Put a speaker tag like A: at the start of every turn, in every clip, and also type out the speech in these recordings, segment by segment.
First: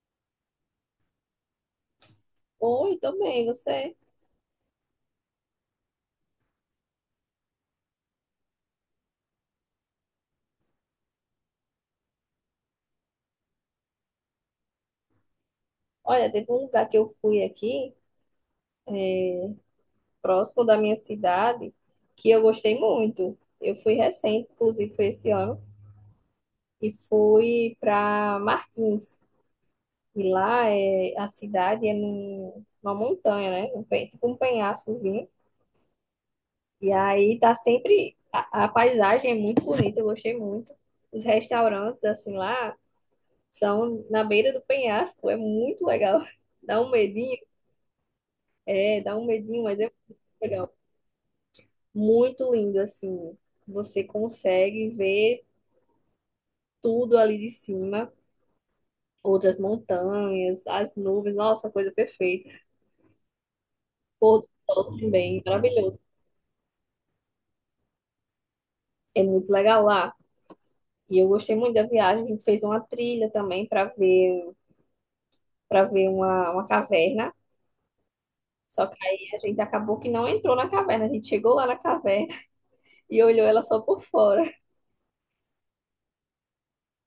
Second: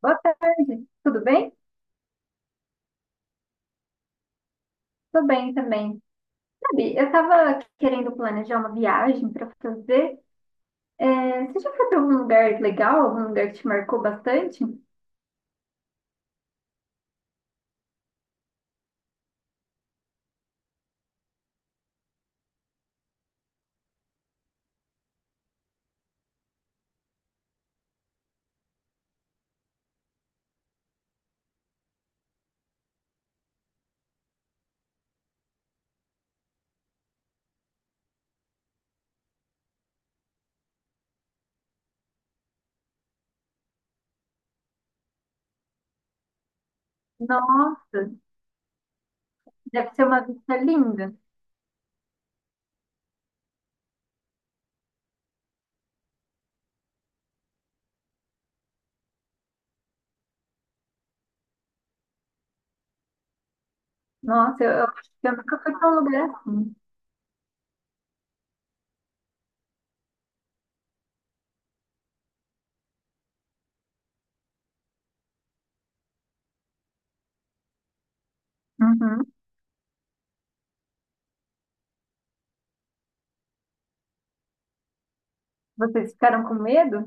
A: Boa tarde, tudo bem?
B: Oi, tô bem, você?
A: Tô bem também. Sabe, eu tava querendo planejar uma viagem pra fazer. É, você já foi pra algum lugar legal? Algum lugar que te marcou bastante?
B: Olha, teve um lugar que eu fui aqui, próximo da minha cidade, que eu gostei muito. Eu fui recente, inclusive foi esse ano, e fui para Martins. E lá é a cidade numa montanha, né? Tipo um penhascozinho. E aí tá sempre a paisagem é muito bonita, eu gostei muito. Os restaurantes assim lá são na beira do penhasco, é muito legal. Dá um medinho,
A: Nossa,
B: é, dá um medinho, mas é
A: deve ser
B: muito
A: uma vista
B: legal.
A: linda.
B: Muito lindo, assim. Você consegue ver tudo ali de cima, outras montanhas, as nuvens, nossa, coisa perfeita. Pôr do
A: Nossa, eu
B: sol
A: acho que eu
B: também,
A: nunca fui pra um
B: maravilhoso.
A: lugar assim.
B: É muito legal lá. E eu gostei muito da viagem. A gente fez uma trilha também para ver uma caverna. Só que aí
A: Uhum.
B: a gente acabou que não entrou na caverna. A gente chegou lá na caverna e olhou ela só por fora.
A: Vocês ficaram com medo?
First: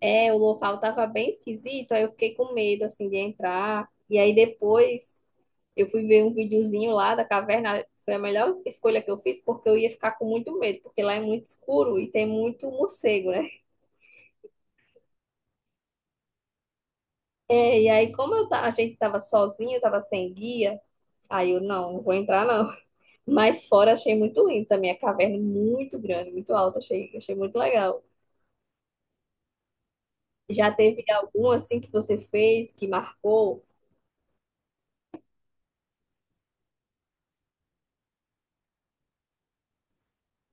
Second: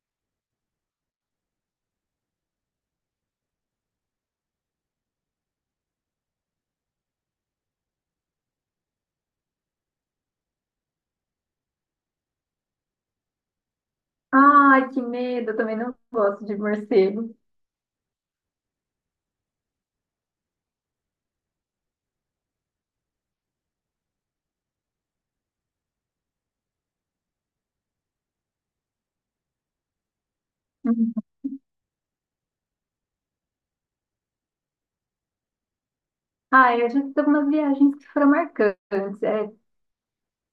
B: É, o local tava bem esquisito, aí eu fiquei com medo assim de entrar. E aí depois eu fui ver um videozinho lá da caverna, foi a melhor escolha que eu fiz, porque eu ia ficar com muito medo, porque lá é muito escuro e tem muito morcego, né?
A: Ai, que medo, eu também não gosto de morcego.
B: É, e aí, a gente tava sozinho, eu tava sem guia, aí eu não vou entrar não. Mas fora achei muito lindo também, a caverna muito grande, muito alta, achei muito legal. Já teve
A: Uhum.
B: algum assim que você fez, que marcou?
A: Ah, eu já fiz algumas viagens que foram marcantes. É,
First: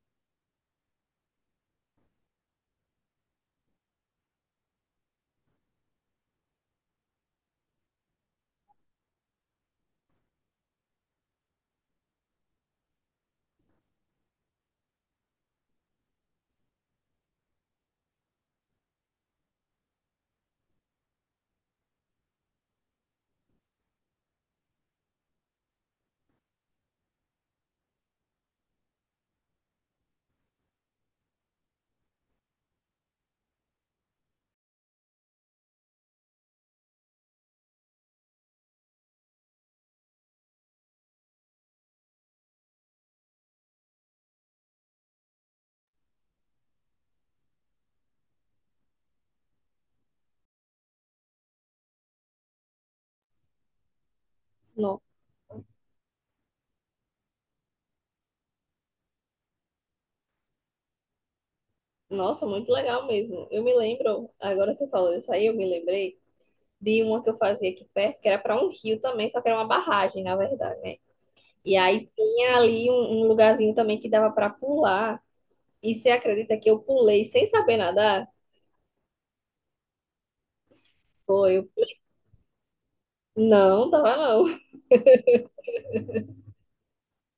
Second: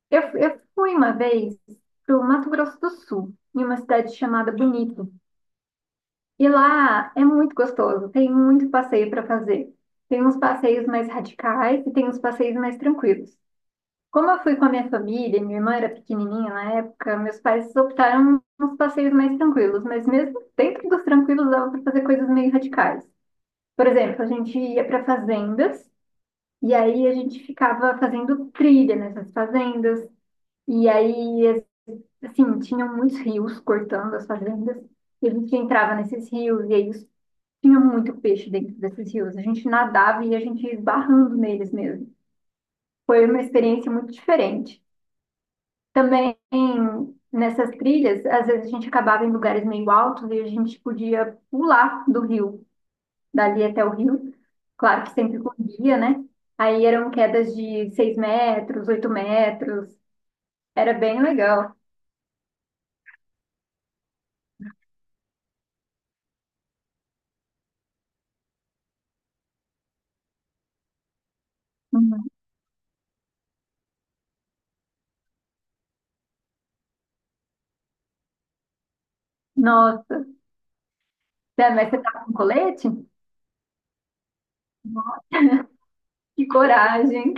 A: Eu fui uma vez para o Mato Grosso do Sul, em uma cidade chamada Bonito. E lá é muito gostoso, tem muito passeio para fazer. Tem uns passeios mais radicais e tem uns passeios mais tranquilos. Como eu fui com a minha família, minha irmã era pequenininha na época, meus pais optaram uns passeios mais tranquilos, mas mesmo dentro dos tranquilos dava para fazer coisas meio radicais. Por exemplo, a gente ia para fazendas e aí a gente ficava fazendo trilha nessas fazendas. E aí assim, tinham muitos rios cortando as fazendas, e a gente entrava nesses rios, e tinha muito peixe dentro desses rios. A gente nadava e a gente ia esbarrando neles mesmo. Foi uma experiência muito diferente. Também nessas trilhas, às vezes a gente acabava em lugares meio altos e a gente podia pular do rio, dali até o rio,
B: No-
A: claro que sempre com guia, né? Aí eram quedas de 6 metros, 8 metros, era bem legal.
B: Nossa, muito legal mesmo. Eu me lembro, agora você falou isso aí, eu me lembrei de uma que eu fazia aqui perto, que era para um rio também, só que era uma barragem, na verdade, né? E aí
A: Uhum.
B: tinha ali um lugarzinho também que dava para pular. E você acredita que eu pulei sem saber nadar?
A: Nossa,
B: Foi, eu...
A: Dé, mas você tá com colete?
B: Não, tava não.
A: Que coragem.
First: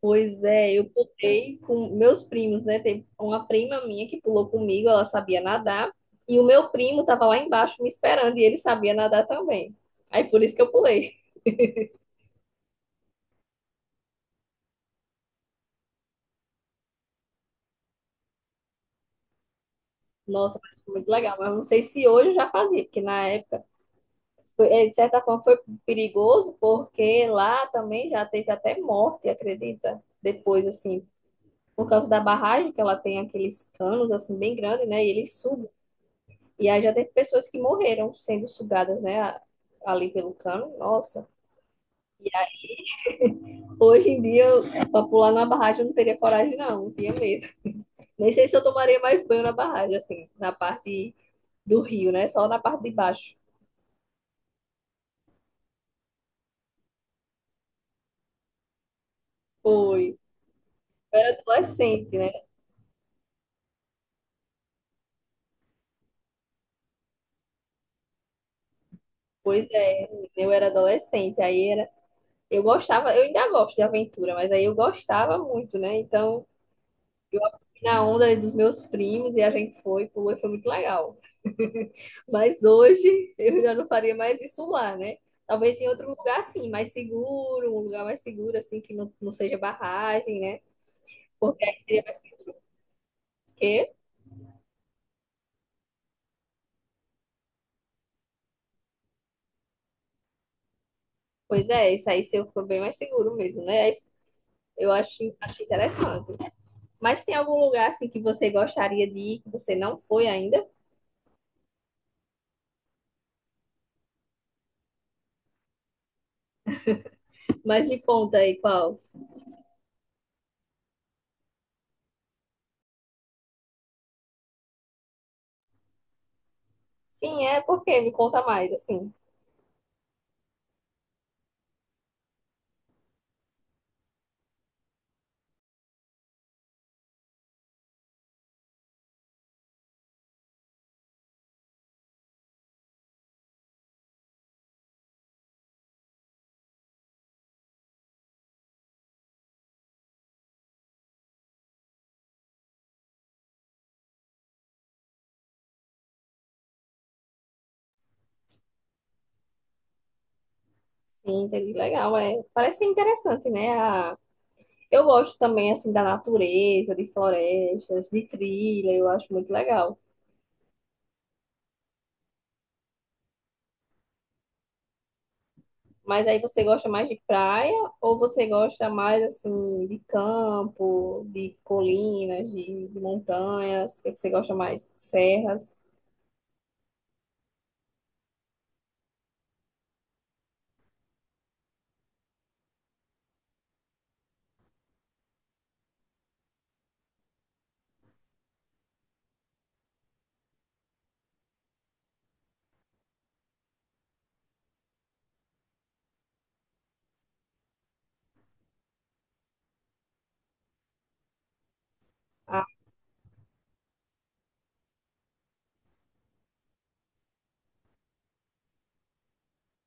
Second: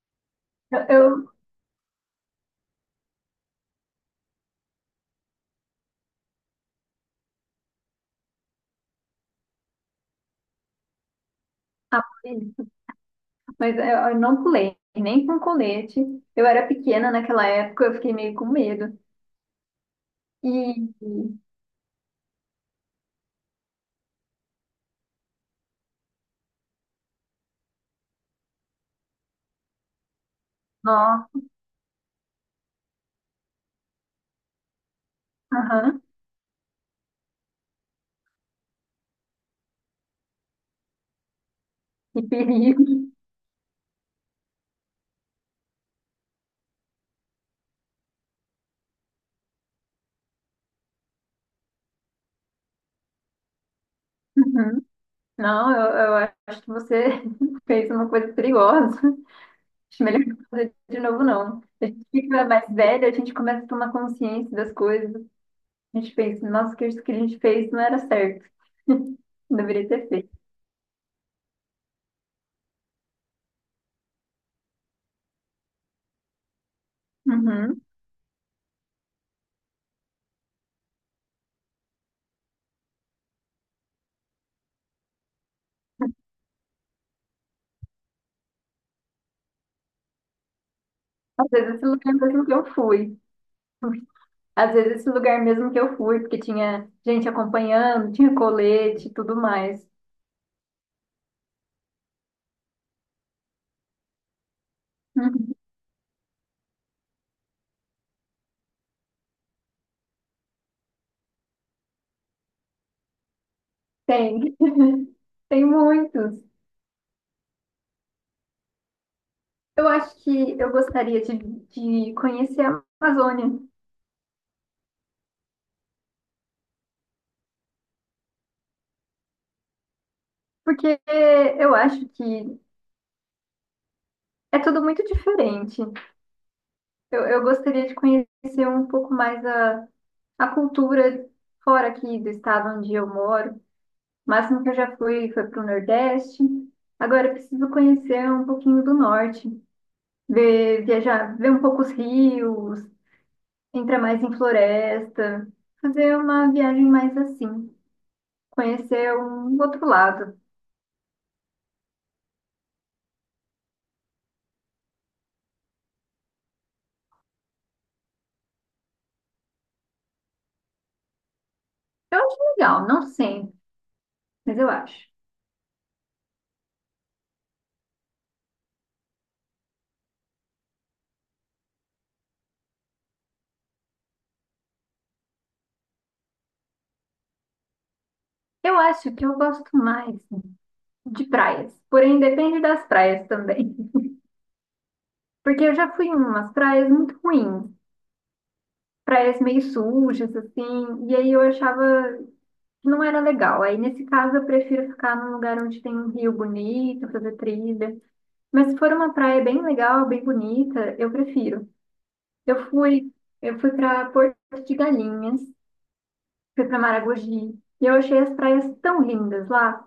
B: Pois é,
A: Eu,
B: eu
A: eu-
B: pulei com meus primos, né? Teve uma prima minha que pulou comigo, ela sabia nadar. E o meu primo tava lá embaixo me esperando e ele sabia nadar também. Aí por isso que eu pulei.
A: mas eu não pulei, nem com colete. Eu era pequena naquela época, eu fiquei meio com medo. E,
B: Nossa, mas foi muito legal.
A: e-
B: Mas não sei se hoje eu já fazia, porque na época de certa forma, foi perigoso, porque lá também já teve até morte, acredita? Depois, assim,
A: nossa,
B: por causa da barragem, que ela tem aqueles canos, assim, bem grandes, né? E eles sugam.
A: aham,
B: E aí já teve pessoas que morreram sendo sugadas, né? Ali pelo cano. Nossa.
A: e perigo.
B: Hoje em dia, para pular na barragem, eu não teria coragem, não. Não tinha medo. Nem sei se eu tomaria mais banho na barragem, assim, na parte do rio, né? Só na parte de baixo.
A: Uhum. Não, eu acho que você fez uma coisa perigosa. Acho
B: Foi.
A: melhor não fazer de
B: Eu
A: novo,
B: era
A: não. A gente
B: adolescente, né?
A: fica mais velho, a gente começa a tomar consciência das coisas. A gente pensa, nossa, que isso que a gente fez não era certo. Não
B: Pois
A: deveria ter
B: é,
A: feito.
B: eu era adolescente. Aí era. Eu gostava, eu ainda gosto de aventura, mas aí eu gostava muito, né? Então eu
A: Uhum.
B: fui na onda ali dos meus primos e a gente foi, pulou e foi muito legal. Mas hoje eu já não faria mais isso lá, né? Talvez em outro lugar assim, mais seguro, um lugar mais seguro, assim, que não seja barragem, né?
A: Às
B: Porque
A: vezes,
B: aí
A: esse
B: seria
A: lugar
B: mais
A: mesmo que
B: seguro.
A: eu fui.
B: Porque,
A: Às vezes esse lugar mesmo que eu fui, porque tinha gente acompanhando, tinha colete e tudo mais.
B: pois é, isso aí seria bem mais seguro mesmo, né? Aí eu
A: Uhum.
B: acho interessante. Mas tem algum lugar assim que você gostaria de ir, que você não foi ainda?
A: Tem, tem muitos.
B: Mas me conta aí qual.
A: Eu acho que eu gostaria de conhecer a Amazônia,
B: Sim, é porque me conta mais, assim.
A: porque eu acho que é tudo muito diferente. Eu gostaria de conhecer um pouco mais a cultura fora aqui do estado onde eu moro. O máximo que eu já fui foi para o Nordeste. Agora eu preciso conhecer um pouquinho do Norte. Ver, viajar, ver um pouco os rios, entrar mais em floresta, fazer uma viagem mais assim, conhecer um outro lado.
B: Sim, entendi. Legal, é. Parece ser interessante, né? A... Eu gosto também, assim, da natureza, de florestas, de trilha, eu acho muito legal.
A: Eu acho legal, não sempre, mas eu acho.
B: Mas aí você gosta mais de praia ou você gosta mais, assim, de campo, de colinas, de montanhas? O que é que você gosta mais? Serras?
A: Eu acho que eu gosto mais de praias, porém depende das praias também, porque eu já fui em umas praias muito ruins, praias meio sujas assim, e aí eu achava que não era legal. Aí nesse caso eu prefiro ficar num lugar onde tem um rio bonito, fazer trilha. Mas se for uma praia bem legal, bem bonita, eu prefiro.
B: Ah,
A: Eu fui, eu fui para Porto de Galinhas, fui para Maragogi, e eu achei as praias tão lindas lá.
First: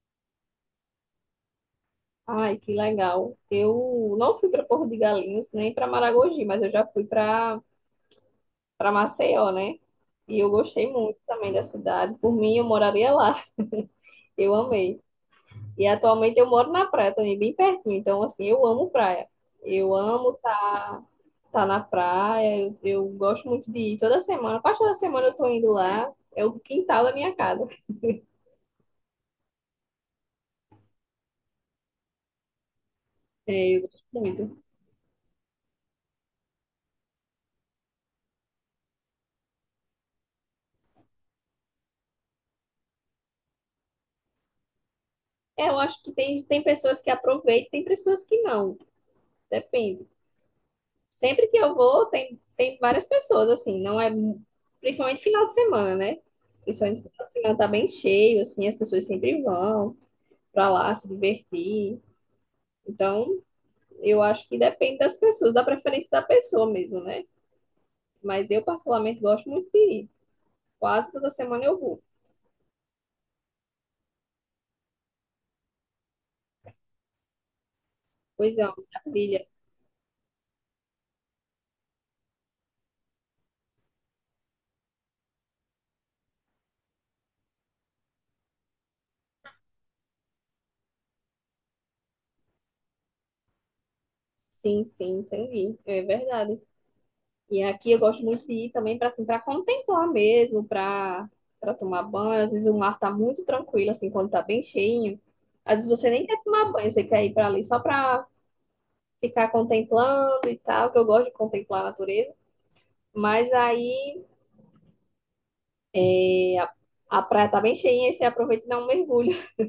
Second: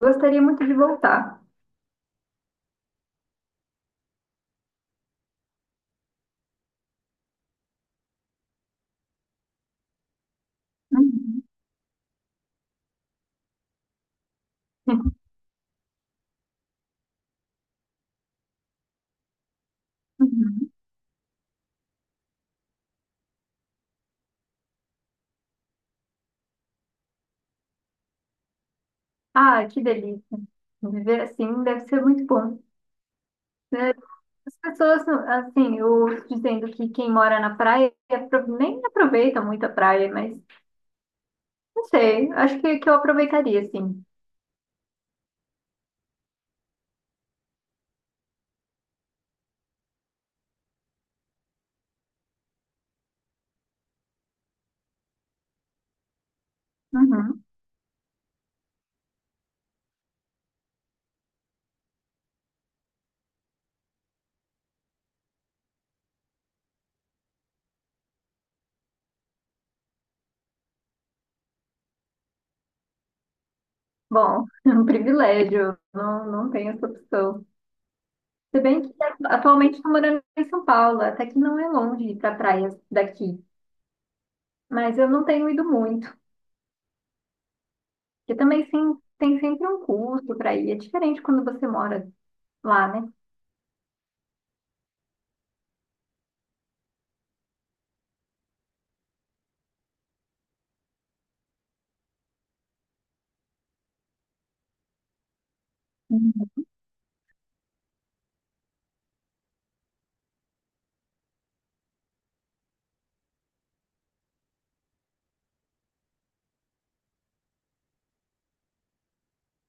A: Gostaria muito de voltar.
B: ai, que legal. Eu não fui para Porto de Galinhos nem para Maragogi, mas eu já fui para Maceió, né? E eu gostei muito
A: Uhum.
B: também da cidade. Por mim, eu moraria lá. Eu amei. E atualmente eu moro na praia também, bem pertinho. Então, assim, eu amo praia. Eu amo
A: Uhum.
B: estar na praia. Eu gosto muito de ir toda semana. Quase toda semana eu tô indo lá. É o quintal da minha casa.
A: Ah, que delícia. Viver assim deve ser muito bom.
B: É, eu
A: Né?
B: gosto
A: As
B: muito.
A: pessoas, assim, eu dizendo que quem mora na praia nem aproveita muito a praia, mas não sei, acho que eu aproveitaria, sim.
B: É, eu acho que tem pessoas que aproveitam, tem pessoas que não. Depende. Sempre que eu vou, tem várias pessoas, assim, não é. Principalmente final de semana, né? Principalmente final de
A: Uhum.
B: semana tá bem cheio, assim, as pessoas sempre vão pra lá se divertir. Então, eu acho que depende das pessoas, da preferência da pessoa mesmo, né? Mas eu, particularmente, gosto muito de ir. Quase toda semana eu vou.
A: Bom, é um privilégio, não tenho essa opção.
B: Pois
A: Se
B: é, uma
A: bem que
B: maravilha.
A: atualmente estou morando em São Paulo, até que não é longe ir para praias daqui, mas eu não tenho ido muito, porque também sim, tem sempre um custo para ir, é diferente quando você mora lá, né?
B: Sim, sim, entendi. É verdade. E aqui eu gosto muito de ir também para assim, para contemplar mesmo, para tomar banho. Às vezes o mar tá muito tranquilo assim quando tá bem cheinho. Às vezes você nem quer
A: Uhum.
B: tomar banho, você quer ir para ali só para ficar contemplando e tal, que eu gosto de contemplar a natureza. Mas aí é, a, a praia tá bem cheinha e você aproveita e dá um mergulho.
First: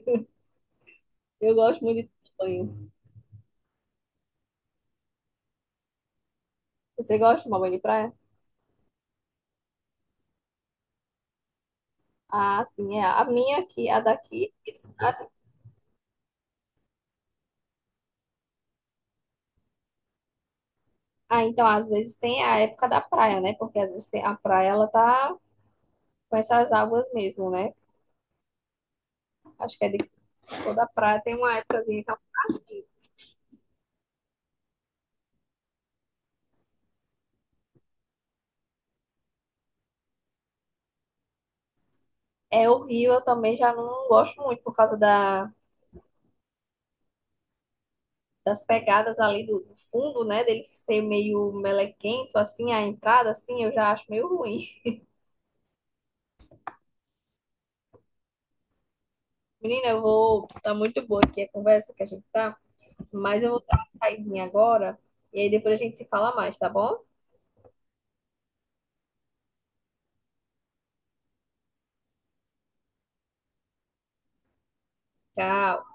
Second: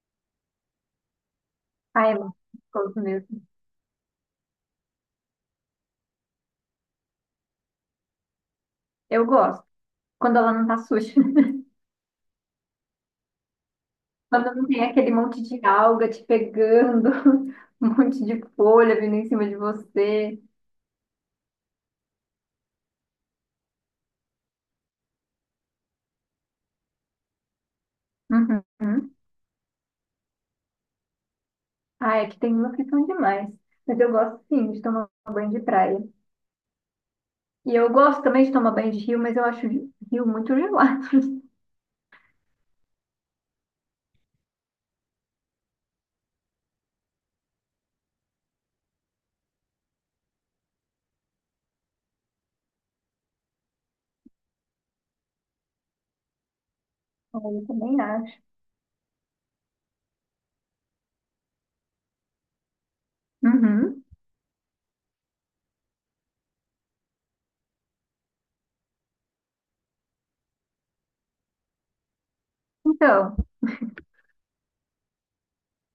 B: Eu gosto muito de
A: Ah, é
B: tomar banho.
A: gostoso mesmo.
B: Você gosta de tomar banho de praia?
A: Eu gosto, quando ela não tá suja,
B: Ah, sim, é. A minha aqui, a daqui.
A: quando não tem aquele monte de alga te pegando, um monte de folha vindo em cima de você.
B: Ah, então às vezes tem a época da praia, né? Porque às vezes tem, a praia ela tá com essas águas mesmo, né?
A: Uhum.
B: Acho que é de toda praia tem uma épocazinha que
A: Ah, é que
B: é
A: tem umas que
B: horrível.
A: são demais. Mas eu gosto sim de tomar banho de praia. E eu gosto também de tomar banho de rio, mas eu acho rio muito gelado.
B: É, o eu também já não gosto muito por causa das pegadas ali do fundo, né? Dele ser meio melequento, assim, a entrada, assim, eu já acho meio ruim.
A: Ah, eu também acho.
B: Menina, eu vou. Tá muito boa aqui a conversa que a gente tá, mas eu vou dar uma
A: Uhum.
B: saidinha agora e aí depois a gente se fala mais, tá bom?
A: Então.
B: Tchau.